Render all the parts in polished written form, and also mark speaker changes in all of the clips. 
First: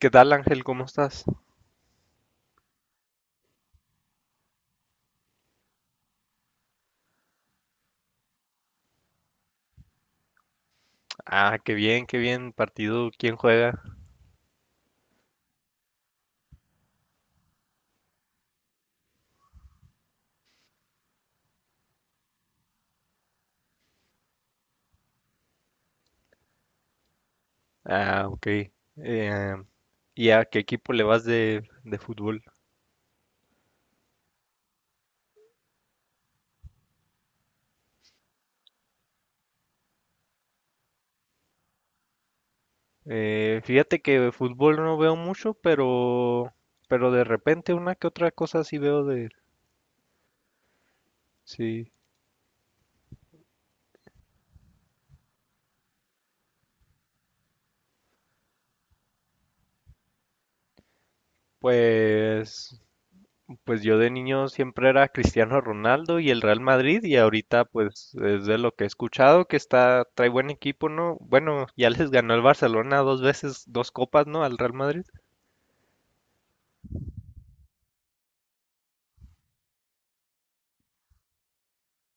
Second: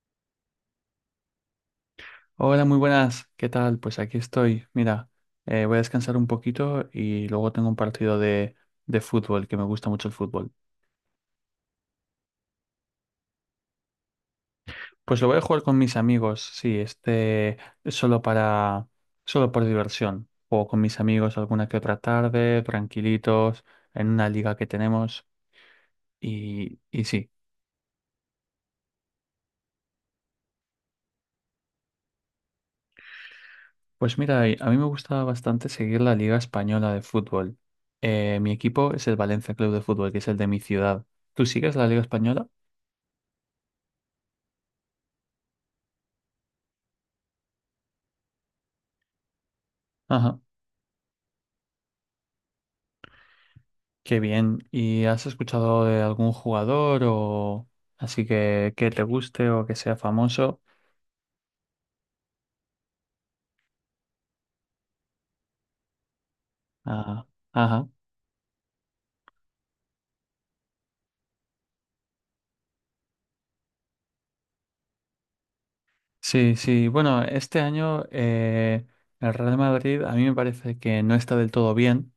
Speaker 1: ¿Qué tal, Ángel? ¿Cómo estás?
Speaker 2: Hola, muy buenas. ¿Qué tal? Pues aquí estoy. Mira, voy a descansar un poquito y luego tengo un partido de fútbol, que me gusta mucho el fútbol.
Speaker 1: Ah, qué bien, qué bien. Partido, ¿quién juega?
Speaker 2: Pues lo voy a jugar con mis amigos, sí, este solo solo por diversión. Juego con mis amigos alguna que otra tarde, tranquilitos, en una liga que tenemos. Y sí,
Speaker 1: Ah, ok. Eh, ¿Y a qué equipo le vas de fútbol?
Speaker 2: pues mira, y a mí me gusta bastante seguir la Liga Española de Fútbol. Mi equipo es el Valencia Club de Fútbol, que es el de mi ciudad. ¿Tú sigues la Liga Española?
Speaker 1: Fíjate que fútbol no veo mucho, pero de repente una que otra cosa sí veo de...
Speaker 2: Ajá.
Speaker 1: Sí,
Speaker 2: Qué bien. ¿Y has escuchado de algún jugador o así que te guste o que sea famoso?
Speaker 1: pues, pues yo de niño siempre era Cristiano Ronaldo y el Real Madrid y
Speaker 2: Ah,
Speaker 1: ahorita
Speaker 2: ajá.
Speaker 1: pues es de lo que he escuchado que está, trae buen equipo, ¿no? Bueno, ya les ganó el Barcelona dos veces, dos copas, ¿no? Al Real Madrid.
Speaker 2: Sí, sí. Bueno, este año el Real Madrid a mí me parece que no está del todo bien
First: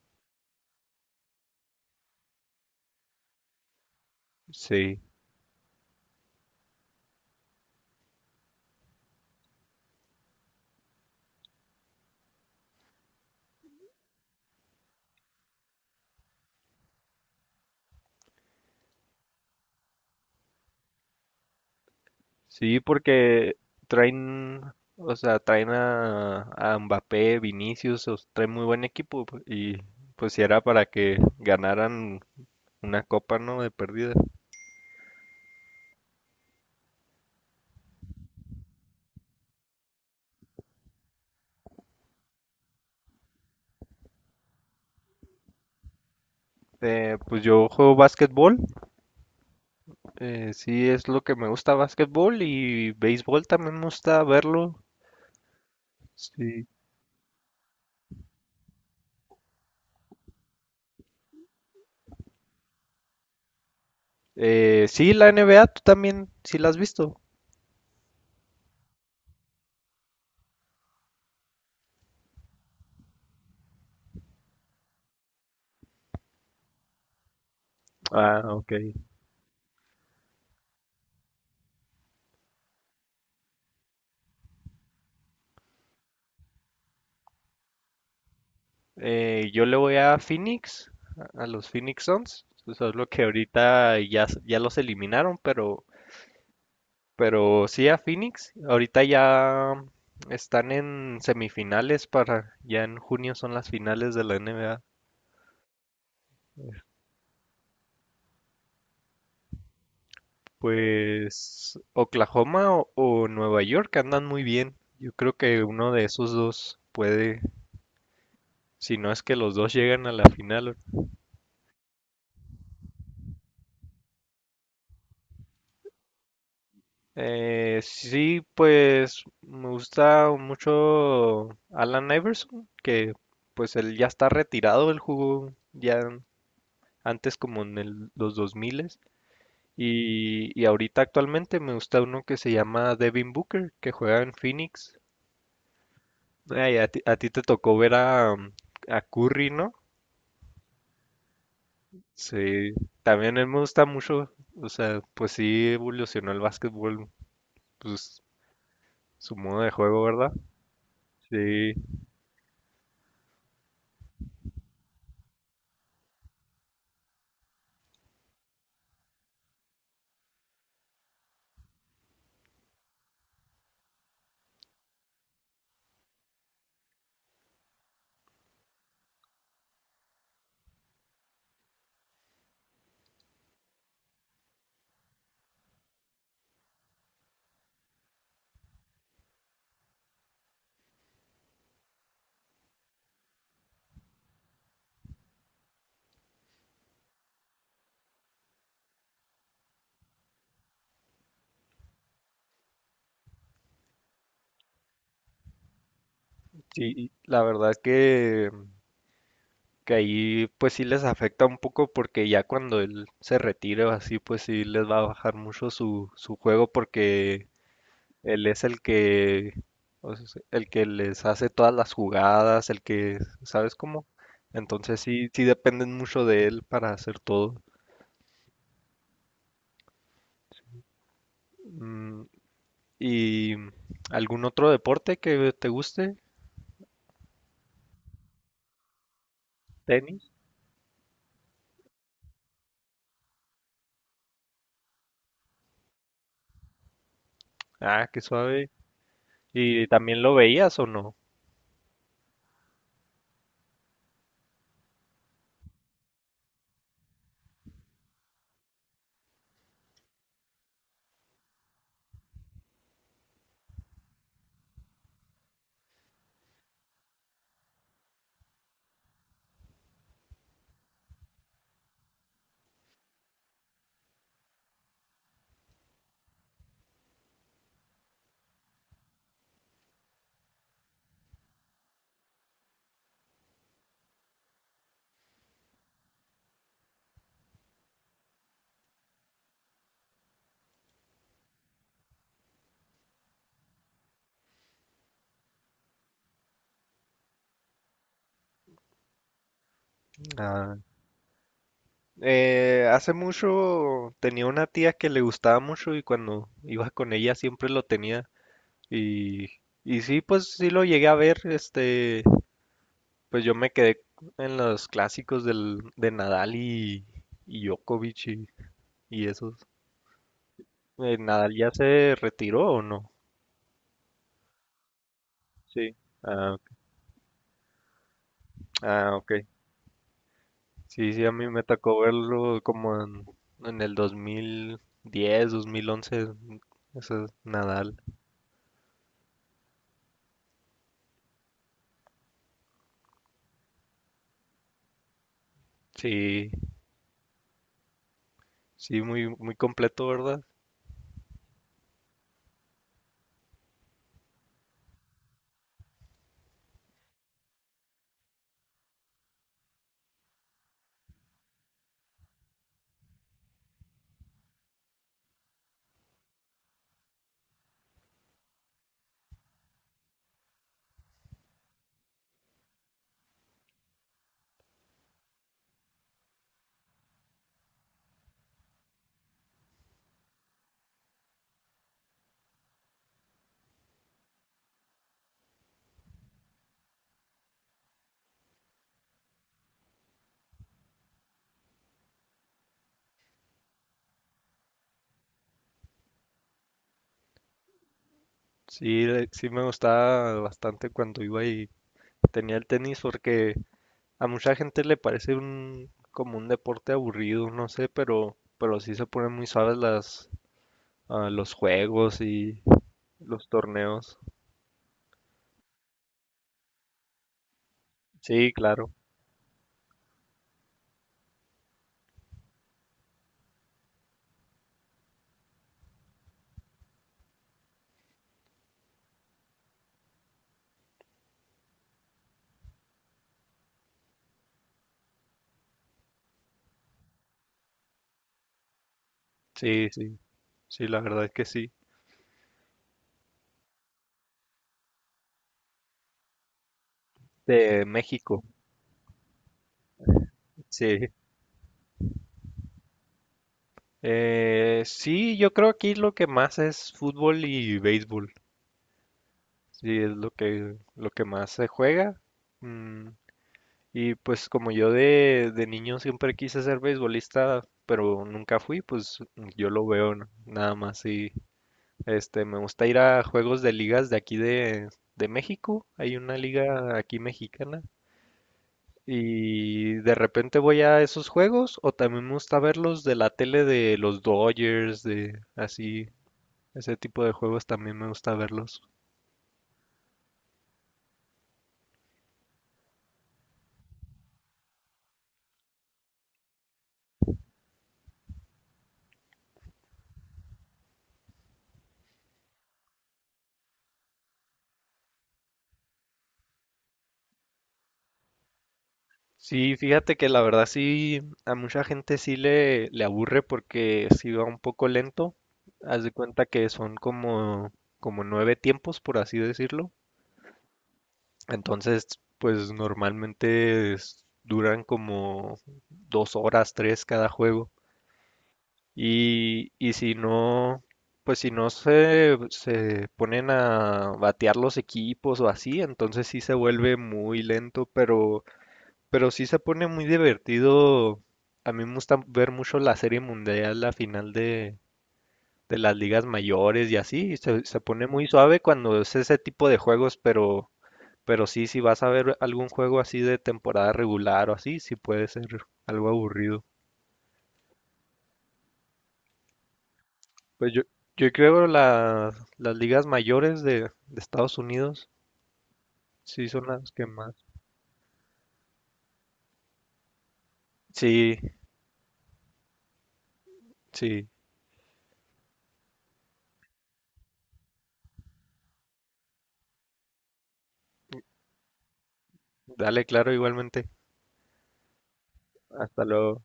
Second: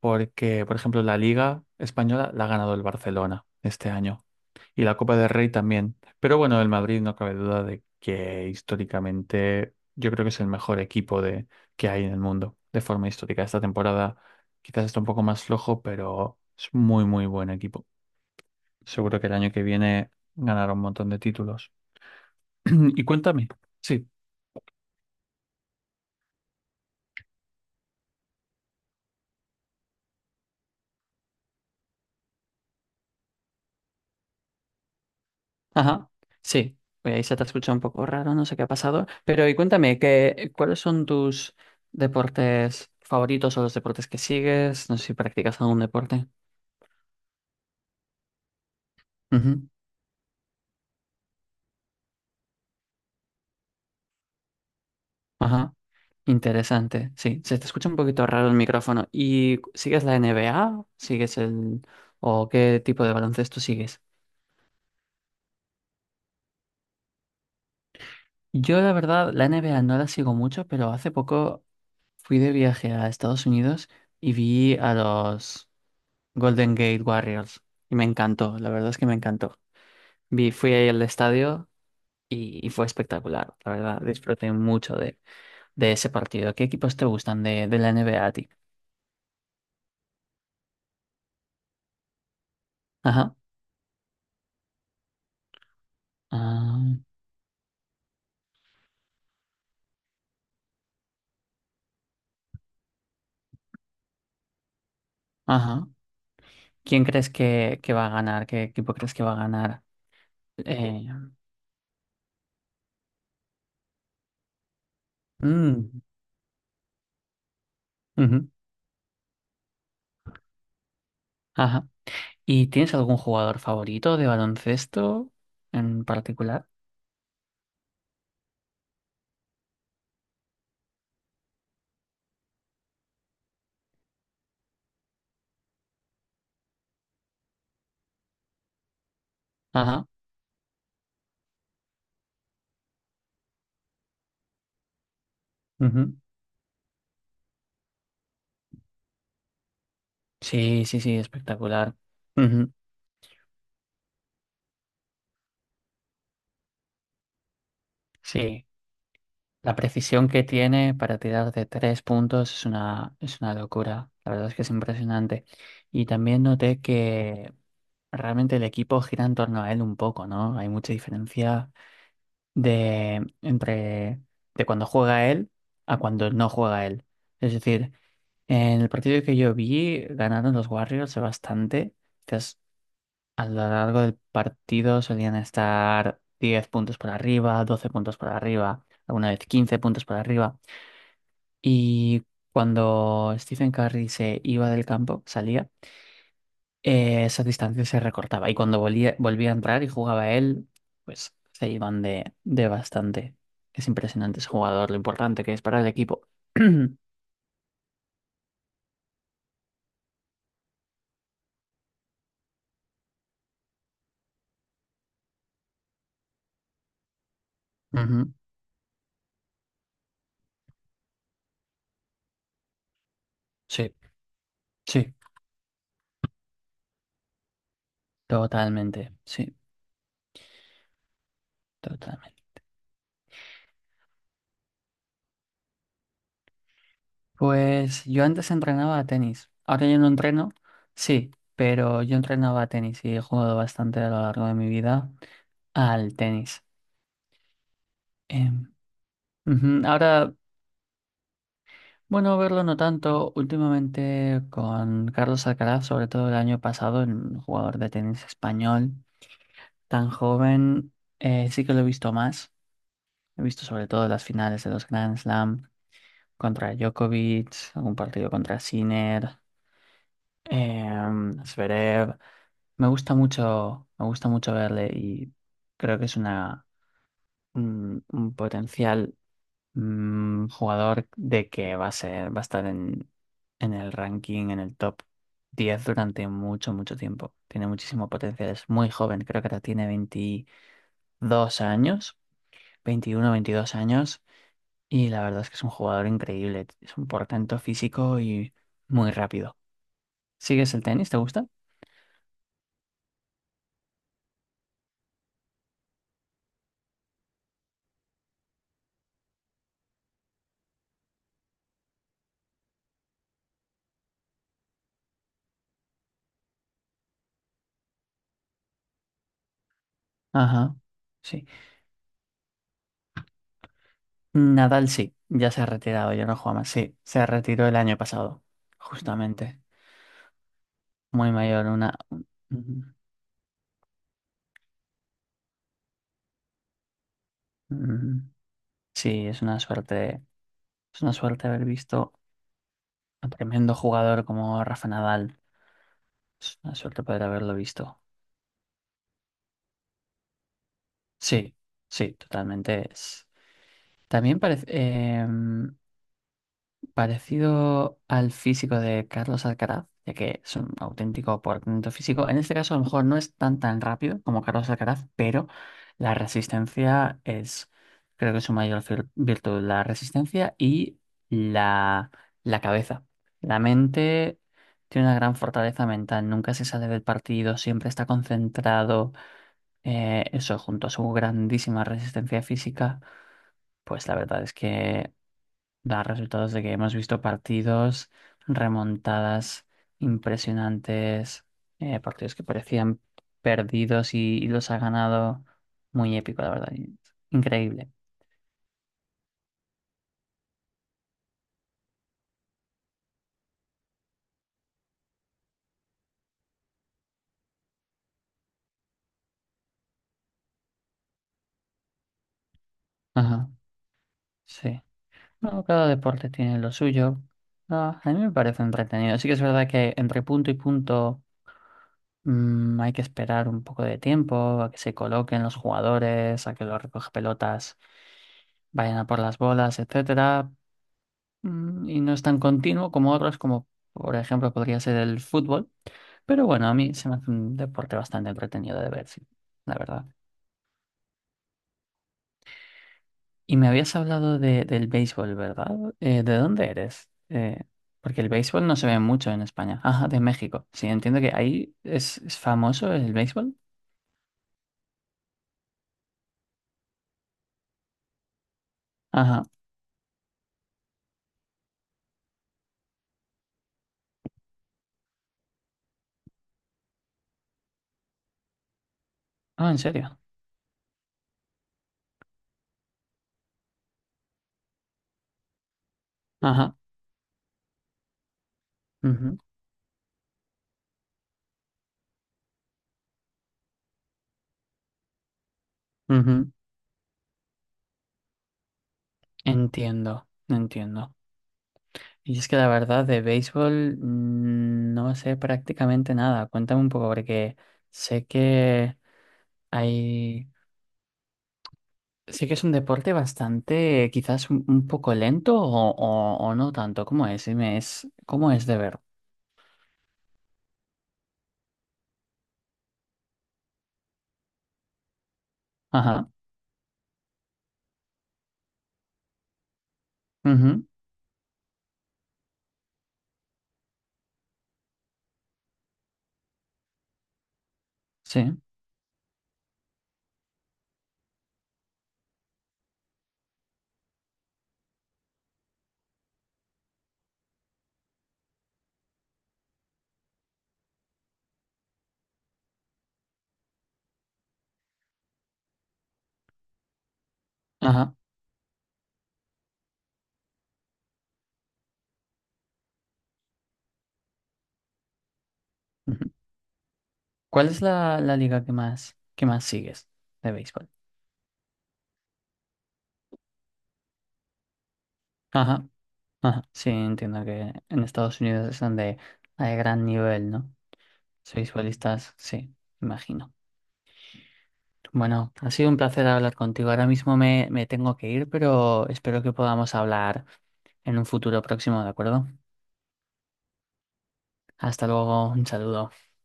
Speaker 2: porque, por ejemplo, la Liga Española la ha ganado el Barcelona este año. Y la
Speaker 1: Sí,
Speaker 2: Copa del Rey también. Pero bueno, el Madrid no cabe duda de que históricamente yo creo que es el mejor equipo que hay en el mundo de forma histórica. Esta temporada quizás está un poco más flojo, pero es muy, muy buen equipo. Seguro que el año que viene ganará un montón de títulos.
Speaker 1: sí,
Speaker 2: Y cuéntame.
Speaker 1: porque
Speaker 2: Sí.
Speaker 1: traen, o sea, traen a Mbappé, Vinicius, traen muy buen equipo y pues si era para que ganaran una copa, ¿no? De pérdida.
Speaker 2: Ajá, sí. Oye, ahí se te ha escuchado un poco raro, no sé qué ha pasado. Pero y cuéntame, ¿cuáles son tus deportes favoritos o los deportes que sigues? No sé si practicas algún deporte.
Speaker 1: Pues yo juego básquetbol,
Speaker 2: Ujú.
Speaker 1: sí es lo que me gusta básquetbol y béisbol también me gusta verlo.
Speaker 2: Ajá. Intel
Speaker 1: Sí.
Speaker 2: o es-
Speaker 1: Sí, la NBA, tú también, sí la has visto.
Speaker 2: yo y vi Golders y me
Speaker 1: Ah,
Speaker 2: encantó, la
Speaker 1: ok.
Speaker 2: verdad es que me encantó. Vi, fui ahí al estadio y fue espectacular, la verdad, disfruté mucho de ese partido. ¿Qué equipos te gustan de la NBA a ti?
Speaker 1: Yo le voy a Phoenix, a los Phoenix Suns. Solo que
Speaker 2: Ajá,
Speaker 1: ahorita ya, ya los eliminaron,
Speaker 2: ah,
Speaker 1: pero sí a Phoenix. Ahorita ya están en semifinales para, ya en junio son las finales de la NBA.
Speaker 2: ajá. ¿Que va a ganar? ¿Qué equipo crees que va a ganar? Eh,
Speaker 1: Pues Oklahoma o Nueva York andan muy bien. Yo creo que uno
Speaker 2: mm,
Speaker 1: de esos dos puede,
Speaker 2: ujú,
Speaker 1: si no es que los dos llegan a la final.
Speaker 2: ajá. ¿Y tienes algún jugador favorito de baloncesto en particular?
Speaker 1: Sí, pues me gusta mucho Alan Iverson, que pues él ya está retirado, él jugó ya antes como en los 2000
Speaker 2: Ajá.
Speaker 1: y ahorita actualmente me gusta uno que se llama Devin Booker, que juega en Phoenix. Ay, a ti te tocó ver a a Curry, ¿no?
Speaker 2: Sí, sí, sí, espectacular.
Speaker 1: Sí,
Speaker 2: Ujú.
Speaker 1: también él me gusta mucho, o sea, pues sí evolucionó el básquetbol, pues
Speaker 2: Sí,
Speaker 1: su modo de
Speaker 2: la
Speaker 1: juego,
Speaker 2: precisión
Speaker 1: ¿verdad?
Speaker 2: que tiene para tirar de
Speaker 1: Sí.
Speaker 2: tres puntos es es una locura. La verdad es que es impresionante. Y también noté que realmente el equipo gira en torno a él un poco, ¿no? Hay mucha diferencia de, entre, de cuando juega él a cuando no juega él. Es decir, en el partido que yo vi, ganaron los Warriors bastante. A lo largo del partido solían estar 10 puntos por arriba, 12 puntos por arriba, alguna vez 15 puntos por arriba. Y cuando Stephen Curry se iba del campo, salía, esa distancia se recortaba. Y cuando volvía a entrar y jugaba él, pues se iban de bastante. Es impresionante ese jugador, lo importante que es para el equipo. Ujú.
Speaker 1: Sí, la verdad que ahí pues sí les afecta un poco porque ya cuando él se retire o así pues sí les va a bajar mucho su, su juego porque él es el que o sea, el que les hace todas las jugadas, el que, ¿sabes
Speaker 2: Sí,
Speaker 1: cómo? Entonces
Speaker 2: sí,
Speaker 1: sí, sí dependen mucho de él para hacer todo.
Speaker 2: totalmente, sí,
Speaker 1: Mm.
Speaker 2: totalmente.
Speaker 1: ¿Y algún otro deporte que te guste?
Speaker 2: Pues yo antes entrenaba a tenis. Ahora yo no
Speaker 1: ¿Tenis?
Speaker 2: entreno, sí, pero yo entrenaba a tenis y he jugado bastante a lo largo de mi vida al tenis.
Speaker 1: Ah, qué suave.
Speaker 2: Em, ujú.
Speaker 1: ¿Y también
Speaker 2: Ahora,
Speaker 1: lo veías o no?
Speaker 2: bueno, verlo no tanto. Últimamente con Carlos Alcaraz, sobre todo el año pasado, un jugador de tenis español tan joven, sí que lo he visto más. He visto sobre todo las finales de los Grand Slam contra Djokovic, algún partido contra Sinner, eh, Zverev. Me gusta mucho verle y creo que es un potencial jugador de que va a ser, va a estar en el ranking, en el top 10 durante mucho, mucho tiempo. Tiene muchísimo potencial, es muy joven, creo que ahora tiene 22 años, 21, 22 años, y la verdad es que es un jugador increíble, es un portento físico y muy rápido. ¿Sigues el tenis? ¿Te gusta?
Speaker 1: Hace mucho tenía una tía que le gustaba mucho y cuando iba con ella siempre lo tenía. Y, y sí, pues sí lo llegué a ver. Este, pues yo me quedé en los clásicos de Nadal y Djokovic y esos.
Speaker 2: Ajá, sí.
Speaker 1: ¿Nadal ya se retiró o no?
Speaker 2: Nadal sí, ya se ha
Speaker 1: Sí.
Speaker 2: retirado, ya no
Speaker 1: Ah,
Speaker 2: juega más. Sí, se retiró el año pasado,
Speaker 1: ah, ok.
Speaker 2: justamente.
Speaker 1: Sí, sí, a
Speaker 2: Muy
Speaker 1: mí me
Speaker 2: mayor, una...
Speaker 1: tocó verlo
Speaker 2: Ujú,
Speaker 1: como en el 2010, 2011, ese Nadal.
Speaker 2: ujú. Sí, es una suerte haber visto a un tremendo jugador como Rafa Nadal.
Speaker 1: Sí.
Speaker 2: Es una suerte poder haberlo visto.
Speaker 1: Sí, muy, muy completo, ¿verdad?
Speaker 2: Sí, sí, totalmente. También parece... parecido al físico de Carlos Alcaraz, ya que es un auténtico por talento físico. En este caso, a lo mejor no es tan tan rápido como Carlos Alcaraz, pero la resistencia es, creo que es su virtud, la resistencia y la, la cabeza. La mente tiene una gran fortaleza mental, nunca se sale del partido, siempre está concentrado. Eso, junto a su grandísima resistencia física, pues la verdad es que da resultados de que hemos visto partidos, remontadas impresionantes, partidos que parecían perdidos y los ha ganado muy épico, la verdad. Increíble.
Speaker 1: Sí, sí me gustaba bastante cuando iba y tenía el tenis porque a mucha gente le parece un como un deporte aburrido, no sé, pero sí se ponen muy suaves los juegos y los
Speaker 2: Ajá,
Speaker 1: torneos.
Speaker 2: sí. No, cada deporte tiene lo suyo. Ah, a mí me
Speaker 1: Sí,
Speaker 2: parece
Speaker 1: claro.
Speaker 2: entretenido. Sí que es verdad que entre punto y punto hay que esperar un poco de tiempo a que se coloquen los jugadores, a que los recoge pelotas vayan a por las bolas, etcétera. Y no es tan continuo como otros, como por ejemplo podría ser el fútbol. Pero bueno, a mí se me hace un deporte bastante entretenido de ver, sí, la
Speaker 1: Sí,
Speaker 2: verdad.
Speaker 1: sí. Sí, la verdad es que sí.
Speaker 2: Y me habías hablado de, del béisbol, ¿verdad? ¿De dónde eres?
Speaker 1: De
Speaker 2: Porque el
Speaker 1: México.
Speaker 2: béisbol no se ve mucho en España. Ajá, de México. Sí,
Speaker 1: Sí.
Speaker 2: entiendo que ahí es famoso el béisbol.
Speaker 1: Sí, yo creo aquí lo que más es fútbol y béisbol.
Speaker 2: Ajá.
Speaker 1: Sí, es lo que más se juega. Mm. Y pues como yo de niño siempre quise ser beisbolista, pero nunca fui, pues yo
Speaker 2: Ah, ¿en
Speaker 1: lo veo
Speaker 2: serio?
Speaker 1: nada más y este me gusta ir a juegos de ligas de aquí de México, hay una
Speaker 2: Ajá.
Speaker 1: liga aquí mexicana
Speaker 2: Ujú,
Speaker 1: y de repente voy a esos juegos o también me gusta verlos de la tele de los Dodgers, de así,
Speaker 2: ujú.
Speaker 1: ese tipo de juegos también me gusta verlos.
Speaker 2: Entiendo, entiendo. Y es que la verdad de béisbol no sé prácticamente nada. Cuéntame un poco porque sé que hay, sé que es un deporte bastante, quizás un poco lento o no tanto. ¿Cómo es? Dime, ¿cómo es de ver?
Speaker 1: Sí, fíjate que la verdad sí, a mucha gente sí le aburre porque sí va un poco lento. Haz de
Speaker 2: Ajá.
Speaker 1: cuenta que son como nueve tiempos, por así decirlo.
Speaker 2: Ujú,
Speaker 1: Entonces, pues normalmente duran como dos horas, tres cada juego.
Speaker 2: sí.
Speaker 1: Y si no, pues si no se ponen a batear los equipos o así, entonces sí se vuelve muy lento, pero... Pero sí se pone muy divertido. A mí me gusta ver mucho la Serie Mundial, la final de las ligas mayores y así. Se pone
Speaker 2: Ajá.
Speaker 1: muy suave cuando es ese tipo de juegos, pero sí, si vas a ver algún juego así de temporada regular o así, sí puede ser algo
Speaker 2: Ujú.
Speaker 1: aburrido.
Speaker 2: ¿Cuál es la liga que que más sigues de
Speaker 1: Pues yo,
Speaker 2: béisbol?
Speaker 1: yo creo las ligas mayores de Estados Unidos
Speaker 2: Ajá.
Speaker 1: sí
Speaker 2: Ajá.
Speaker 1: son
Speaker 2: Sí,
Speaker 1: las que más.
Speaker 2: entiendo que en Estados Unidos es donde hay gran nivel, ¿no?
Speaker 1: Sí,
Speaker 2: Béisbolistas, sí, imagino.
Speaker 1: sí.
Speaker 2: Bueno, ha sido un placer hablar contigo. Ahora mismo me tengo que ir, pero espero que podamos hablar en un futuro próximo, ¿de acuerdo?
Speaker 1: Dale, claro, igualmente.
Speaker 2: Hasta luego, un
Speaker 1: Hasta
Speaker 2: saludo.
Speaker 1: luego.